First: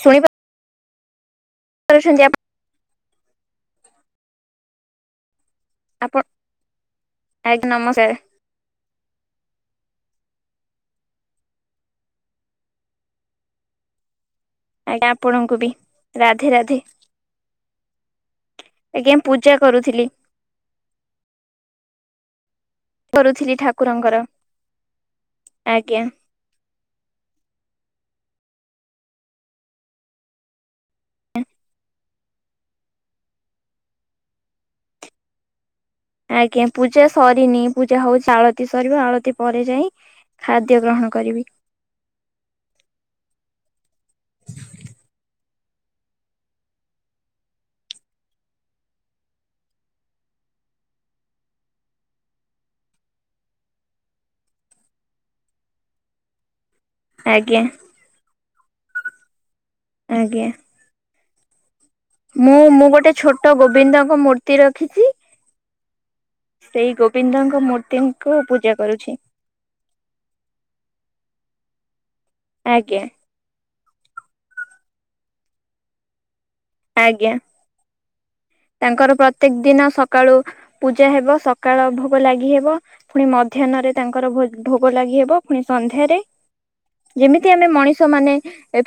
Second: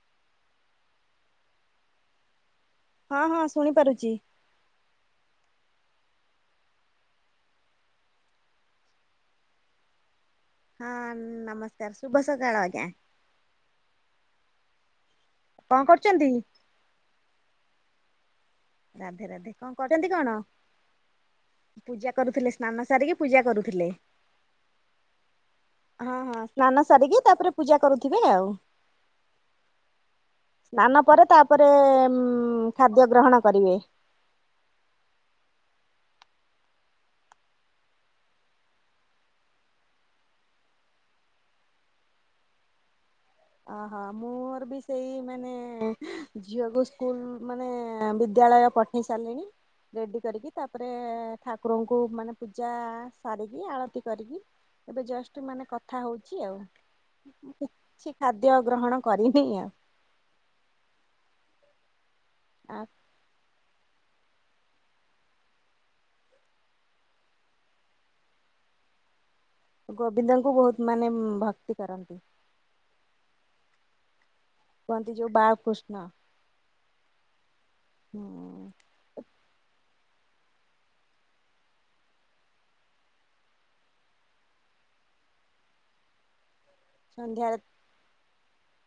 ସୁ [unintelligible] ହଁ ହଁ ଶୁଣି ପାରୁଚି। ଆପ ଆଜ୍ଞା ନମସ୍କାରେ। ହଁ, ନମସ୍କାର ଶୁଭ ସକାଳ ଆଜ୍ଞା। ଆଜ୍ଞା, ଆପଣଙ୍କୁ ବି କଣ କରୁଚନ୍ତି? ରାଧେ ରାଧେ। ଆଜ୍ଞା ରାଧେ ପୂଜା ରାଧେ କଣ କରୁଥିଲି କରନ୍ତି କଣ? ପୂଜା କରୁଥିଲେ। ସ୍ନାନ ସାରିକି ପୂଜା କରୁଥିଲି କରୁଥିଲେ। ଠାକୁରଙ୍କର ଆଜ୍ଞା। ହଁ, ହଁ ସ୍ନାନ ସାରିକି ତାପରେ ପୂଜା କରୁଥିବେ ଆଉ। ସ୍ନାନ ପରେ ତାପରେ ଉଁ ଖାଦ୍ୟ ଗ୍ରହଣ କରିବେ। [unintelligible] ଆଜ୍ଞା ପୂଜା ସରିନି ପୂଜା ହୋଉଚି ଆଳତି ସରିବ, ଆଳତି ପରେ ଯାଇ ଖାଦ୍ୟ ଗ୍ରହଣ କରିବି। ଅହୋ ମୋର ବି ସେଇ ମାନେ ଝିଅକୁ ସ୍କୁଲ ମାନେ ବିଦ୍ୟାଳୟ ପଠେଇ ସାରିଲିଣି। ରେଡି କରିକି ତାପରେ ଠାକୁରଙ୍କୁ ମାନେ ପୂଜା ସାରିକି, ଆଳତି କରିକି ଏବେ ଜଷ୍ଟ, ମାନେ କଥା ହୋଉଚି ଆଉ। ଆଜ୍ଞା। କିଛି ଖାଦ୍ୟ ଗ୍ରହଣ କରିବିନି ଅ ଆଜ୍ଞା। ମୁଁ ଆ ମୁଁ ଗୋଟେ ଛୋଟ ଗୋବିନ୍ଦଙ୍କ ମୂର୍ତ୍ତି ରଖିଚି। ସେଇ ଗୋବିନ୍ଦଙ୍କ ମୂର୍ତ୍ତିଙ୍କୁ ପୂଜା କରୁଛି। ଗୋବିନ୍ଦଙ୍କୁ ବୋହୁତ ମାନେ ଭକ୍ତି କରନ୍ତି? ଆଜ୍ଞା। କୁହନ୍ତି ଯୋଉ ବା କୃଷ୍ଣ। ଆଜ୍ଞା ତାଙ୍କର ପ୍ରତ୍ୟେକ ଦିନ ସ ସକାଳୁ ପୂଜା ହେବ ସକାଳ ଭୋଗ ଲାଗି ହେବ ପୁଣି ମଧ୍ୟାହ୍ନରେ ତାଙ୍କର ଭୋଗ ଲାଗି ହେବ ପୁଣି ସନ୍ଧ୍ୟାରେ ଯେମିତି ସନ୍ଧ୍ୟାରେ ଆମେ ମଣିଷ ମାନେ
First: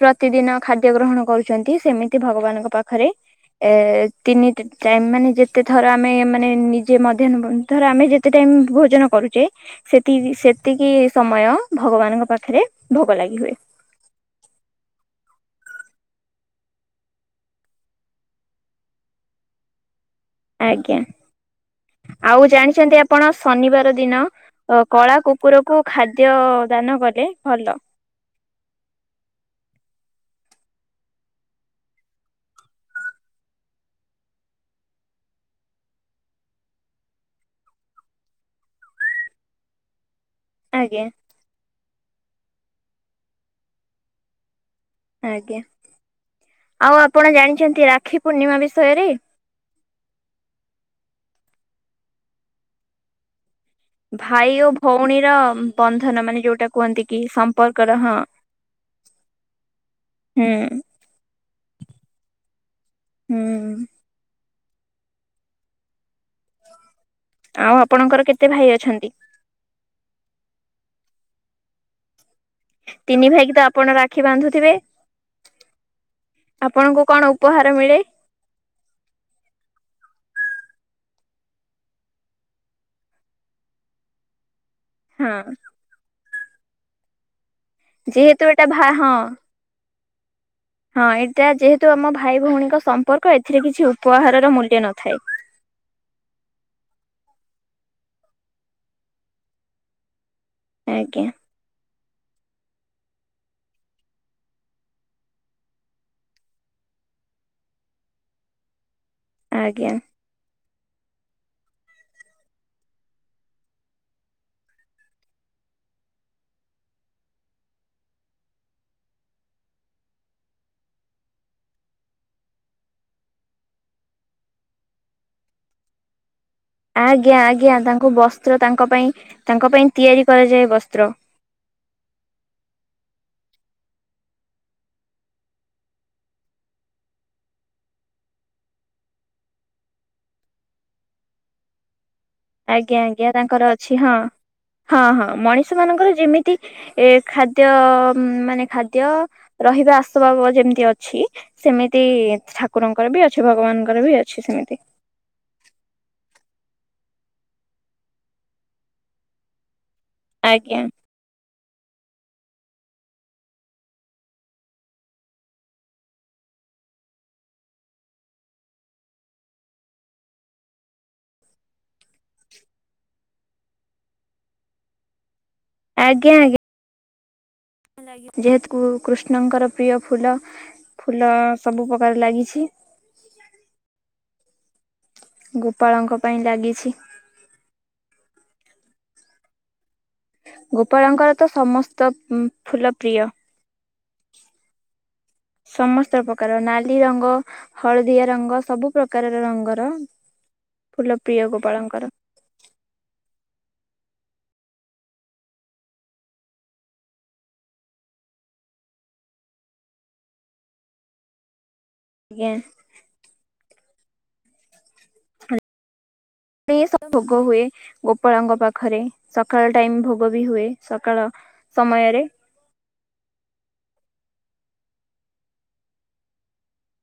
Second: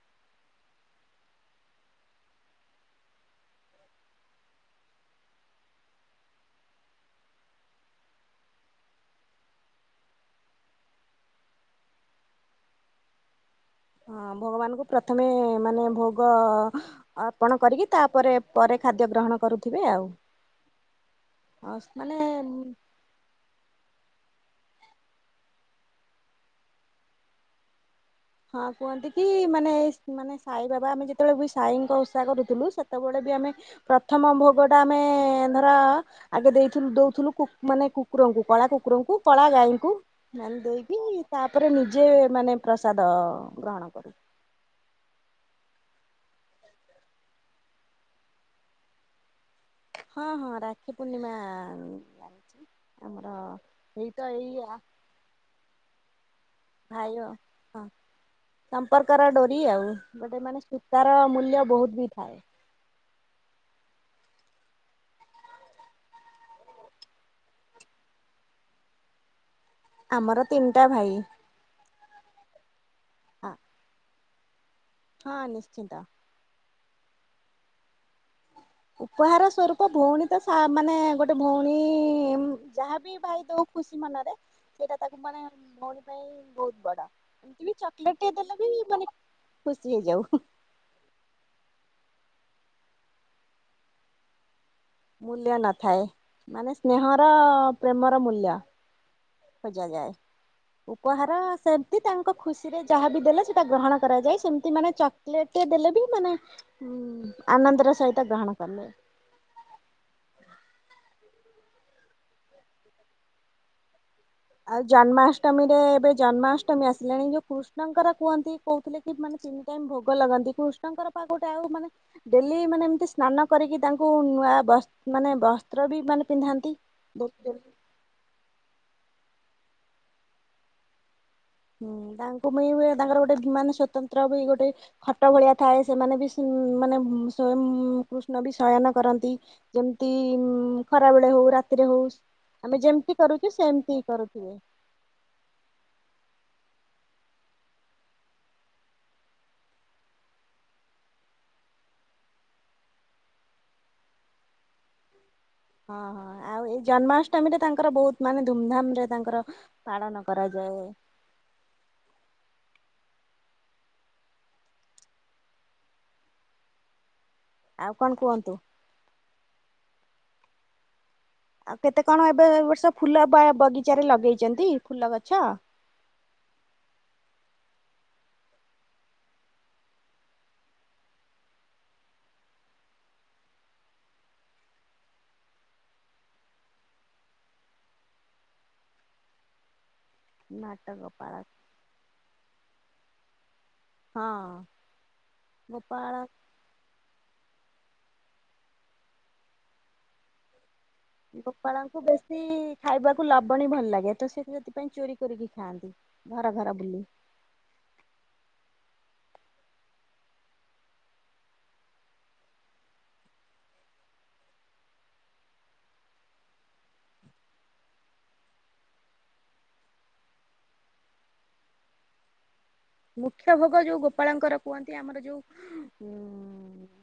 ପ୍ରତିଦିନ ଖାଦ୍ୟ ଗ୍ରହଣ କରୁଛନ୍ତି ସେମିତି ଭଗବାନଙ୍କ ପାଖରେ ଏ ତିନି ଟାଇମ ମାନେ ଯେତେ ଥର ଆମେ ମାନେ ନିଜେ ମଧ୍ୟାହ୍ନ ଧର ଆମେ ଯେତେ ଟା ଭୋଜନ କରୁଚେ ସେତି ସେତିକି ସମୟ ଭଗବାନଙ୍କ ପାଖରେ ଭୋଗ ଲାଗି ହୁଏ। ହଁ ଭଗବାନଙ୍କୁ ପ୍ରଥମେ ମାନେ ଭୋଗ ଅର୍ପଣ କରିକି ତାପରେ ପରେ ଖାଦ୍ୟ ଗ୍ରହଣ କ କରୁଥିବେ ଆଉ। ଆଜ୍ଞା ମାନେ ଆଉ ଜାଣିଛନ୍ତି ଆପଣ ଶନିବାର ଦିନ ଅ କଳା କୁକୁରକୁ ଖାଦ୍ୟ ଦାନ କଲେ ଭଲ। ହଁ କୁହନ୍ତି କି ମାନେ ମାନେ ସାଇ ବାବା ଆମେ ଯେତେବେଳେ ବି ସାଇଙ୍କ ଓଷା କରୁଥିଲୁ ସେତେବେଳେ ଆ ପ୍ରଥମ ଭୋଗ ଟା ଆମେ ଧର ଆଗେ ଦେଇଥିଲୁ ଦୋଉଥୁଲୁ ମାନେ କୁ କୁକୁ କୁଙ୍କୁ କଳା କୁକୁରଙ୍କୁ କଳା ଗାଈଙ୍କୁ। ନେଲେ ଦେଇକି ଆଜ୍ଞା ତାପରେ ନିଜେ ମାନେ ପ୍ରସାଦ ଗ୍ରହଣ କରୁ ଆଜ୍ଞା ଆଉ ଆପଣ ଜାଣିଛନ୍ତି ରାକ୍ଷୀ ପୂର୍ଣ୍ଣିମା ବିଷୟରେ? ହଁ ହଁ ରାକ୍ଷୀ ପୂର୍ଣ୍ଣିମା ଲାଗଛି ଆମର ହିଁ ଭାଇ ଓ ଭଉଣୀର ବନ୍ଧନ ମାନେ ଯୋଉଟା କୁହନ୍ତି ଭାଇ କି ହଁ ସମ୍ପର୍କର ହଁ ସମ୍ପର୍କର ଡୋରି ଆଉ ବଟ ହୁଁ ମାନେ ସୂତାର ମୂଲ୍ୟ ବହୁତ ବି ଥାଏ। ହୁଁ। ଆଉ ଆପଣଙ୍କର କେତେ ଭାଇ ଅଛନ୍ତି? ଆମର ତିନିଟା ଭାଇ। ତିନି ହଁ ଭାଇକି ତ ଆପଣ ରାକ୍ଷୀ ବାନ୍ଧୁଥିବେ? ହଁ ନିଶ୍ଚିନ୍ତ। ଆପଣଙ୍କୁ କଣ ଉପହାର ମିଳେ? ଉପହାର ସ୍ୱରୂପ ଭଉଣୀ ତ ମାନେ ଗୋଟେ ଭଉଣୀ ଯାହାବି ଭାଇ ଦଉ ଖୁସି ମନରେ ସେଇଟା ତାକୁ ହଁ ମାନେ ଭଉଣୀ ପାଇଁ ବହୁତ ବଡ। ଚକଲେଟ ଟିଏ ଯେହେତୁ ଦେଲେ ଏଟା ବି ଭା ମାନେ ହଁ ଖୁସି ହେଇଯାଉ। ହଁ ଏଇଟା ଯେହେତୁ ଆମ ଭାଇ ଭଉଣୀଙ୍କ ସମ୍ପର୍କ ଏଥିରେ କିଛି ଉପହାରର ମୂଲ୍ୟ ନଥାଏ। ମୂଲ୍ୟ ନଥାଏ ମାନେ ସ୍ନେହର ପ୍ରେମର ମୂଲ୍ୟ। ଖୋଜା ଯାଏ ଆଜ୍ଞା ଉପହାର ସେ ତାଙ୍କ ଖୁସିରେ ଯାହା ବି ଦେଲେ ସେଟା ଗ୍ରହଣ କରାଯାଏ ସେମତି ମାନେ ଚକୋଲେଟ ଦେଲେ ବି ମାନେ ହୁଁ ଆନନ୍ଦ ସହିତ ଗ୍ରହଣ କରିନିଏ। ଆଜ୍ଞା। ଆଉ ଜନ୍ମାଷ୍ଟମୀରେ ଏବେ ଜନ୍ମାଷ୍ଟମୀ ଆସିଲାଣି ଯୋଉ କୃଷ୍ଣଙ୍କର କୁହନ୍ତି କହୁଥିଲେ କି ମାନେ ତିନି ଟାଇମ ଭୋଗ ଲଗନ୍ତି କୃଷ୍ଣଙ୍କର ପା ଗୋଟେ ଆଉ ମାନେ ଡେଲି ମାନେ ଏମିତି ସ୍ନାନ କରିକି ତାଙ୍କୁ ବ ମାନେ ବସ୍ତ୍ର ବି ମାନେ ପିନ୍ଧାନ୍ତି। ଆଜ୍ଞା ଆଜ୍ଞା ତାଙ୍କୁ ବସ୍ତ୍ର ତାଙ୍କ ପାଇଁ ତାଙ୍କ ପାଇଁ ତିଆରି କରାଯାଏ ବସ୍ତ୍ର। ହୁଁ ତାଙ୍କୁ ପାଇଁ ତାଙ୍କର ଗୋଟେ ବିମାନ ସ୍ଵତନ୍ତ୍ର ବି ଗୋଟେ ଖଟ ଭଳିଆ ଥାଏ ସେମାନେ ବି ମାନେ କୃଷ୍ଣ ବି ଶୟନ କରନ୍ତି ଯେମିତି ଖରାବେଳେ ହଉ। ରାତିରେ ହଉ। ଆମେ ଆଜ୍ଞା ଯେମିତି ଆଜ୍ଞା କରୁଛୁ ତାଙ୍କର ଅଛି ସେମିତି ହଁ କରୁଥିବେ। ହଁ ହଁ ମଣିଷ ମାନଙ୍କର ଯେମିତି ଏ ଖାଦ୍ୟ ମାନେ ଖାଦ୍ୟ ରହିବା ଆସବାବ ଯେମିତି ଅଛି ସେମିତି ଠାକୁରଙ୍କର ବି ଅଛି ଭଗବାନଙ୍କର ବି ଅଛି ସେମିତି। ହଁ ହଁ ଆଉ ଏଇ ଜନ୍ମାଷ୍ଟମୀ ରେ ତାଙ୍କର ବହୁତ ମାନେ ଧୁମଧାମ ରେ ତାଙ୍କର ପାଳନ ଆଜ୍ଞା କରାଯାଏ। ଆଉ କଣ କୁହନ୍ତୁ? ଆଉ କେତେ କଣ ଏବେ ବର୍ଷ ଫୁଲ ବଗିଚାରେରେ ଲଗେଇଛନ୍ତି ଫୁଲ ଗଛ। ଆଜ୍ଞା ଆଜ୍ଞା। ଯେହେତୁ କୃଷ୍ଣଙ୍କର ପ୍ରିୟ ଫୁଲ ଫୁଲ ସବୁ ପ୍ରକାର ଲାଗିଛି। [inaudible] ଗୋପାଳଙ୍କ ପାଇଁ ଲାଗିଛି। ନାଟ ଗୋପାଳଙ୍କର ଗୋପାଳ ତ ସମସ୍ତ ଫୁଲ ପ୍ରିୟ। ହଁ ଗୋପାଳ ସମସ୍ତ ପ୍ରକାର ନାଲି ରଙ୍ଗ। ହଳଦିଆ ରଙ୍ଗ ସବୁ ପ୍ରକାରର ରଙ୍ଗର ଫୁଲ ପ୍ରିୟ ଗୋପାଳଙ୍କୁ ଗୋପାଳଙ୍କର ବେଶୀ ଖାଇବାକୁ ଲ ଲବଣୀ ଭଲ ଲାଗେ ତ ସେ ସେଥିପାଇଁ ଚୋରି କରିକି ଖାଆନ୍ତି ଘର ଘର ବୁଲି। [inaudible] ଆଜ୍ଞା। ସବୁ ଭୋଗ ହୁଏ ଗୋପାଳଙ୍କ ପାଖରେ ସକାଳ ଟାଇମ ଭୋଗ ବି ହୁଏ ସକାଳ ସମୟରେ। ମୁଖ୍ୟ ଭୋଗ ଯୋଉ ଗୋପାଳଙ୍କର କୁହନ୍ତି ଆମର ଯୋଉ ଉଁ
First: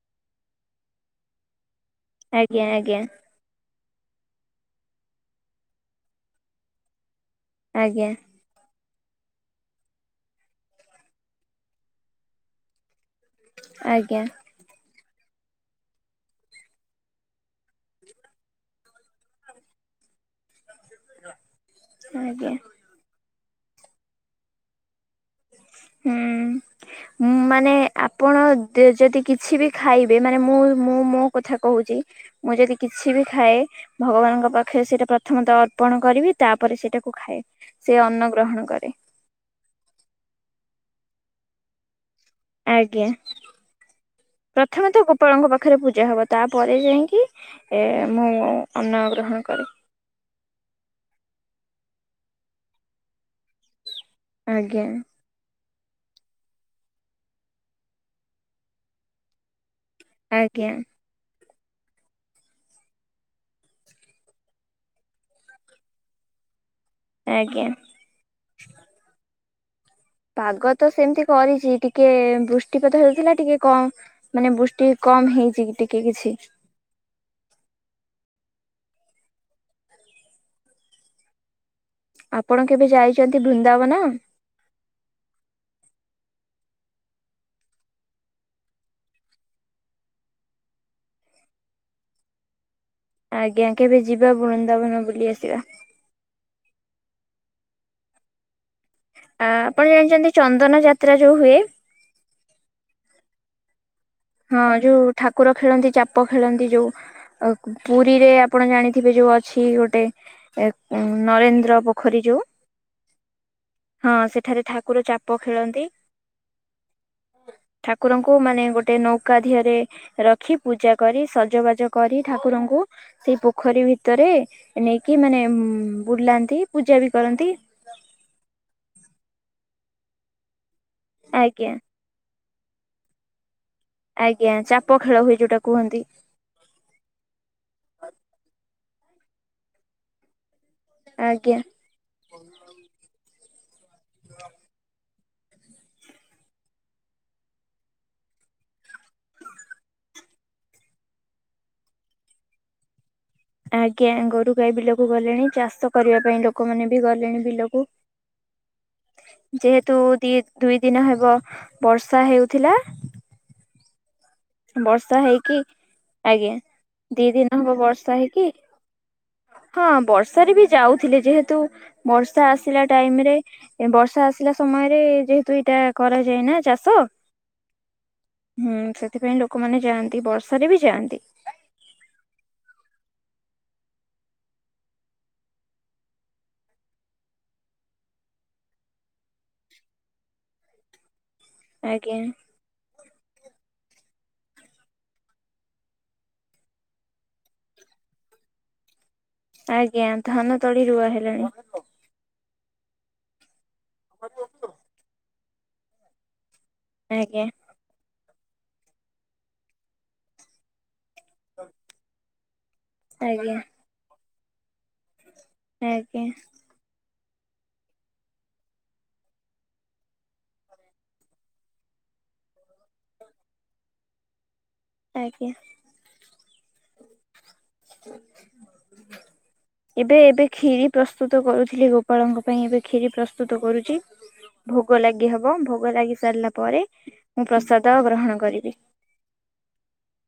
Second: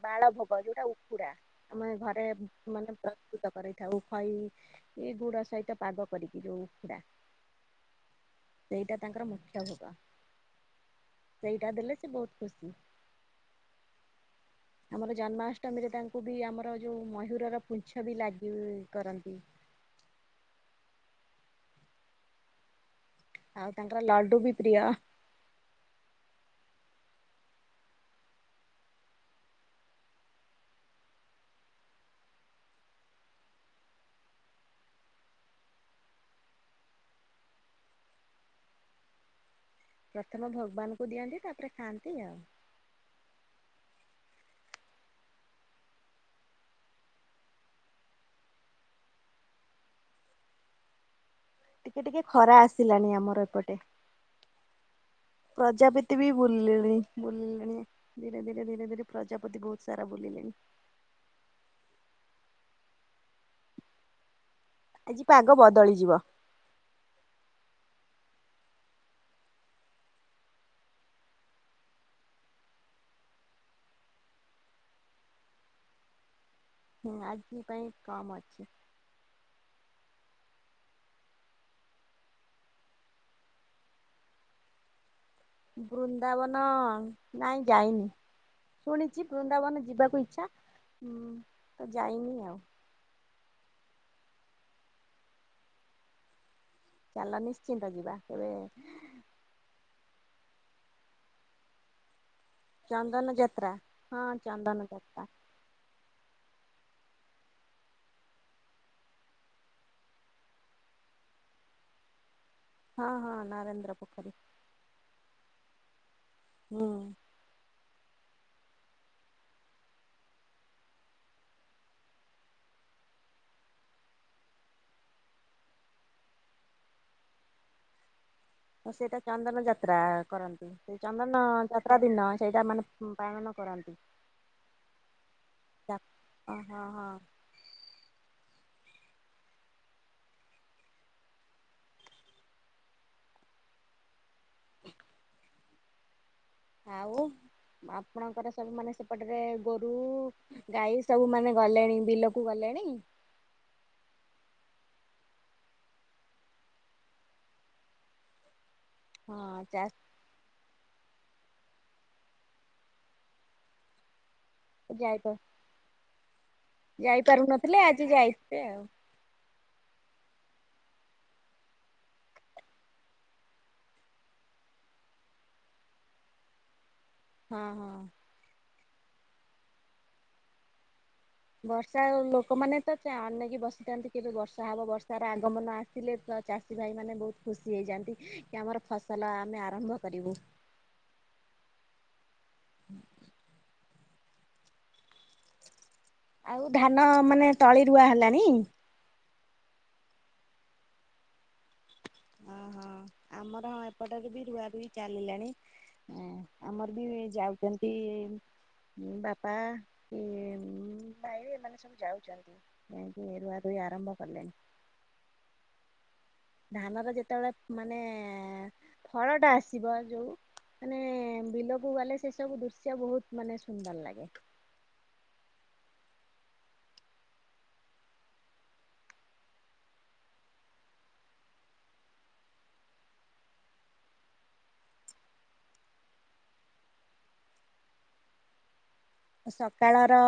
ବାଳ ଭୋଗ ଯୋଉଟା। ଉଖୁଡା [inaudible] ଆମେ ଘରେ ଆଜ୍ଞା ମାନେ ଆଜ୍ଞା ପ୍ରସ୍ତୁତ କରିଥାଉ ଖଇ ଏଇ ଗୁଡ ସହିତ ପାଗ କରିକି ଯୋଉ ଉଖୁଡା। ଆଜ୍ଞା। ସେଇଟା ତାଙ୍କର ମୁଖ୍ୟ ଭୋଗ ସେଇଟା ଦେଲେ ସେ ବହୁତ ଖୁସି। ଆଜ୍ଞା। ଆମର ଜନ୍ମାଷ୍ଟମୀରେ ତାଙ୍କୁ ବି ଆମର ଯୋଉ ମୟୁରର ପୁଛ ବି ଲାଗି କରନ୍ତି। ଆଜ୍ଞା। ଆଉ ତାଙ୍କର ଲଡୁ ବି ପ୍ରିୟ। ହୁଁ ଉଁ ମାନେ ଆପଣ ଯଦି କିଛି ବି ଖାଇବେ ମାନେ ମୁଁ ମୁଁ ମୋ କଥା କହୁଛି। ମୁଁ ଯଦି କିଛି ବି ଖାଏ ଭଗବାନଙ୍କ ପାଖରେ ସେଇଟା ପ୍ରଥମତଃ ଅର୍ପଣ କରିବି ତାପରେ ସେ କୁ ଖାଏ ସେ ଅନ୍ନ ଗ୍ରହଣ କରେ। ପ୍ରଥମ ଭଗବାନ ଙ୍କୁ ଦିଅନ୍ତି, ତାପରେ ଖାଆନ୍ତି ଆଉ ଆଜ୍ଞା ପ୍ରଥମେ ତ ଗୋପାଳଙ୍କ ପାଖରେ ପୂଜା ହବ, ତାପରେ ଯାଇକି ଏଁ ମୁଁ ଅନ୍ନ ଗ୍ରହଣ କରେ। [inaudible] ଟିକେ ଟିକେ ଖରା ଆସିଲାଣି ଆମର ଏପଟେ। ଆଜ୍ଞା ପ୍ରଜାପତି ବି ବୁଲିଲେଣି, ବୁଲିଲେଣି ଧୀରେ ଧୀରେ ଧୀରେ ଧୀରେ ପ୍ରଜାପତି ବହୁତ ସାରା ବୁଲିଲେଣି ଆଜ୍ଞା ଆଜି ପାଗ ବଦଳିଯିବ। ଆଜ୍ଞା। ପାଗ ତ ସେମିତି କରିଛି, ଟିକେ ବୃଷ୍ଟିପାତ ହେଉଥିଲା, ଟିକେ କ ମାନେ ବୃଷ୍ଟି କମ ହେଇଛି କି ଟିକେ କିଛି ହୁଁ ଆଜି ପାଇଁ କମ ଅଛି। ଆପଣ କେବେ ଯାଇଛନ୍ତି ବୃନ୍ଦାବନ? ବୃନ୍ଦାବନ ନାଇଁ ଯାଇନି। ଶୁଣିଛି ବୃନ୍ଦାବନ ଯିବାକୁ ଇଛା, ମୁଁ ତ ଯାଇନି ଆଉ। ଆଜ୍ଞା କେବେ ଯିବା ବୃନ୍ଦାବନ ବୁଲି ଆସିବା। ଚାଲ ନିଶ୍ଚିନ୍ତ ଯିବା କେବେ? ଆ ଆପଣ ଜାଣିଛନ୍ତି ଚନ୍ଦନ ଯାତ୍ରା ଯୋଉ ହୁଏ। ଚନ୍ଦନ ଯାତ୍ରା। ହଁ ଚନ୍ଦନ ଯୋଉ ଯାତ୍ରା ଠାକୁର ଖେଳନ୍ତି ଚାପ ଖେଳନ୍ତି ଯୋଉ, ପୁରୀରେ ଆପଣ ଜାଣିଥିବେ ଯୋଉ ଅଛି ଗୋଟେ ନରେନ୍ଦ୍ର ପୋଖରୀ ଯୋଉ ହଁ ହଁ ନରେନ୍ଦ୍ର ହଁ ପୋଖରୀ ସେଠାରେ ଠାକୁର ଚାପ ଖେଳନ୍ତି। ମୁଁ ଠାକୁରଙ୍କୁ ମାନେ ଗୋଟେ ଗୋଟେ ନୌକା ଦିହରେ ରଖି ପୂଜା କରି, ସଜବାଜ କରି, ଠାକୁରଙ୍କୁ ସେଇ ପୋଖରୀ ଭିତରେ ନେଇକି ମାନେ ବୁଲାନ୍ତି ପୂଜା ବି କରନ୍ତି ଆ ସେଇଟା ଚନ୍ଦନ ଯାତ୍ରା କରନ୍ତି, ସେଇ ଚନ୍ଦନ ଆଜ୍ଞା ଯାତ୍ରା ଦିନ ସେଇଟା ମାନେ ପାଳଣ ଆଜ୍ଞା, ଚାପ ଖେଳ ହୁଏ ଯୋଉଟା କୁହନ୍ତି। ହଁ ହଁ ହଁ ଆଜ୍ଞା ଆଉ ଆପଣଙ୍କର ସବୁ ମାନେ ସେପଟରେ ଗୋରୁ ଗାଈ ସବୁ ମାନେ ଗଲେଣି ବିଲକୁ ଗଲେଣି ଏଣିକି ଆଜ୍ଞା, ଗୋରୁ ଗାଈ ବିଲକୁ ଗଲେଣି, ଚାଷ କରିବା ପାଇଁ ଲୋକମାନେ ବି ଗଲେଣି ବିଲକୁ [inaudible] ହଁ ଚାଷ ଯେହେତୁ ଦି ଦୁଇ ଦିନ ହେବ ବର୍ଷା ହେଇ ଥିଲା। ବର୍ଷା ଯାଇପ ହେଇକି, ଆଜ୍ଞା, ଦି ଦିନ ହବ ଯାଇପାରୁନଥିଲେ ଆଜି ବର୍ଷା ହେଇକି ଯାଇଥିବେ ଆଉ। ହଁ ବର୍ଷା ବଷରେ ବି ଯାଉଥିଲେ, ଯେହେତୁ ବର୍ଷା ଆସିଲା ଟାଇମରେ, ବର୍ଷା ଆସିଲା ସମୟରେ ଯେହେତୁ ଏଇଟା କରାଯାଏ, ନା ଚାଷ ହଁ ହଁ- ହୁଁ ସେଥିପାଇଁ ଲୋକମାନେ ଯାଆନ୍ତି ବର୍ଷାରେ ବି ଯାଆନ୍ତି। ବର୍ଷା ଲୋକମାନେ ତ ଅନେଇକି ବସିଥାନ୍ତି କେବେ ବର୍ଷା ହବ ବର୍ଷାର ର ଆଗମନ ଆସିଲେ ଚାଷୀ ଭାଇ ମାନେ ବହୁତ ଖୁସି ହେଇଯାନ୍ତି କି ଆମର ଫସଲ ଆମେ ଆରମ୍ଭ କରିବୁ [inaudible] ଆଜ୍ଞା ଆଉ ଧାନ ମାନେ ତଳି ରୁଆ ହେଲାଣି ଆଜ୍ଞା ଧାନ ତଳି ରୁଆ ହେଲାଣି ଓହୋ ଆମର ହଁ ଏପଟରେ ବି ରୁଆ ରୁହି ଚାଲିଲାଣି ଆମର ବି ଆଜ୍ଞା ଯାଉଛନ୍ତି ବାପା କି ଭାଇ ଏମାନେ ସବୁ ଯାଉଛନ୍ତି କାହିଁକି ଏ ଆଜ୍ଞା ରୁଆ ରୁହି ଆରମ୍ଭ କଲେଣି ଆଜ୍ଞା ଧାନର ଯେତେବେଳେ ମାନେ ଫଳଟା ଆସିବ ଯୋଉ ମାନେ ବିଲକୁ ଗଲେ ସେ ସବୁ ଦୃଶ୍ୟ ବହୁତ ମାନେ ସୁନ୍ଦର ଲାଗେ ଆଜ୍ଞା ଏବେ ଏବେ କ୍ଷୀରି ପ୍ରସ୍ତୁତ କରୁଥିଲି ଗୋପାଳଙ୍କ ପାଇଁ ଏବେ କ୍ଷୀରି ପ୍ରସ୍ତୁତ କରୁଛି ଭୋଗ ଲାଗି ହବ ଭୋଗ ଲାଗି ସାରିଲା ପରେ ମୁଁ ପ୍ରସାଦ ଗ୍ରହଣ କରିବି ସକାଳର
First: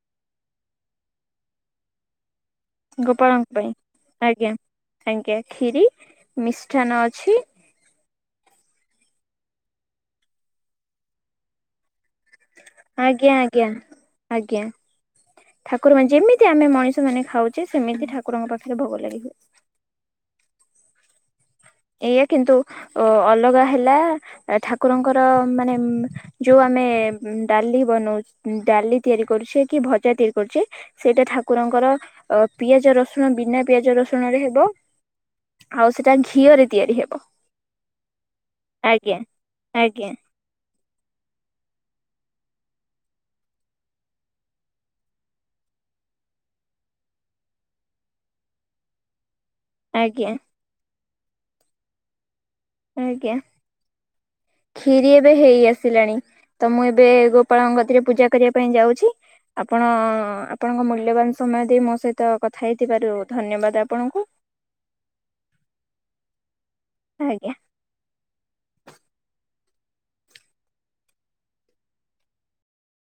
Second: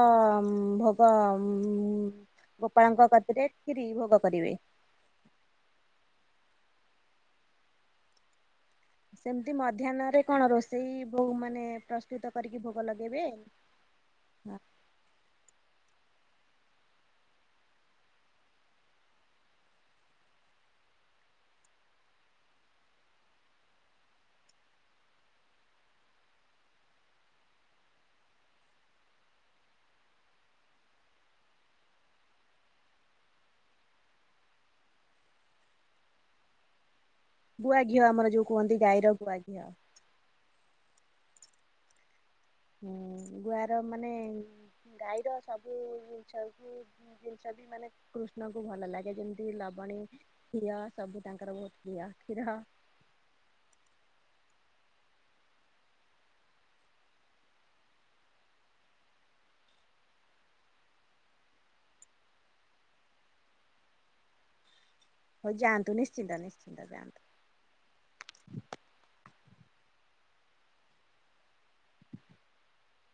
ଭୋଗ ଉ ଗୋପାଳଙ୍କ ପାଇଁ ଆଜ୍ଞା କରିବେ। ଆଜ୍ଞା କ୍ଷୀରି ମିଷ୍ଟାନ୍ନ ଅଛି ସେମିତି ମଧ୍ୟାହ୍ନରେ କଣ ରୋଷେଇ ବ ମାନେ ପ୍ର୍ [unintelligible] ଆଜ୍ଞା ଆଜ୍ଞା ଆଜ୍ଞା ଠାକୁର ପାଇଁ ଯେମିତି ତ ଆମେ ମଣିଷ ମାନେ ଖାଉଛେ ସେମିତି ଠାକୁରଙ୍କ ପାଖରେ ଭୋଗ ଲାଗି ହୁଏ ଏଇଆ କିନ୍ତୁ ଅ ଅଲଗା ହେଲା ଠାକୁରଙ୍କର ମାନେ ଯୋଉ ଆମେ ଆମେ ଡାଲି ବନଉ ଡାଲି ତିଆରି କରୁଛେ କି ଭଜା ତିଆରି କରୁଛେ ସେଇଟା ଠାକୁରଙ୍କ ଙ୍କର ପିଆଜ ରସୁଣ ବିନା ପିଆଜ ରସୁଣ ରେ ହେବ ଆଉ ସେଟା ଘିଅରେ ତିଆରି ହେବ ଗୁଆଘିଅ ଆମର ଯୋଉ କୁହନ୍ତି ଗାଈର ଆଜ୍ଞା ଗୁଆ ଘିଅ ଆଜ୍ଞା ହୁଁ ଗୁଆର ମାନେ ଗାଈର ସବୁ ଜିନିଷ ଜିନିଷ ବି ମାନେ କୃଷ୍ଣଙ୍କୁ ଭଲ ଲାଗେ ଯେମିତି ଲବଣୀ ଆଜ୍ଞା କ୍ଷୀର ସବୁ ତାଙ୍କର ବହୁତ ପ୍ରିୟ କ୍ଷୀର ଆଜ୍ଞା କ୍ଷୀରି ଏବେ ହେଇ ଆସିଲାଣି ତ ମୁଁ ଏବେ ଗୋପାଳଙ୍କ କତିରେ ପୂଜା କରିବା ପାଇଁ ଯାଉଛି ଆପଣ ଆପଣଙ୍କ ମୂଲ୍ୟବାନ ସମୟ ଦେଇ ମୋ ସହିତ କଥା ହେଇଥିବାରୁ ଧନ୍ୟବାଦ ଆପଣଙ୍କୁ [unintelligible] ହଉ ଯାଆନ୍ତୁ ନିଶ୍ଚିନ୍ତ ନିଶ୍ଚିନ୍ତ ଆଜ୍ଞା। ଯାଆନ୍ତୁ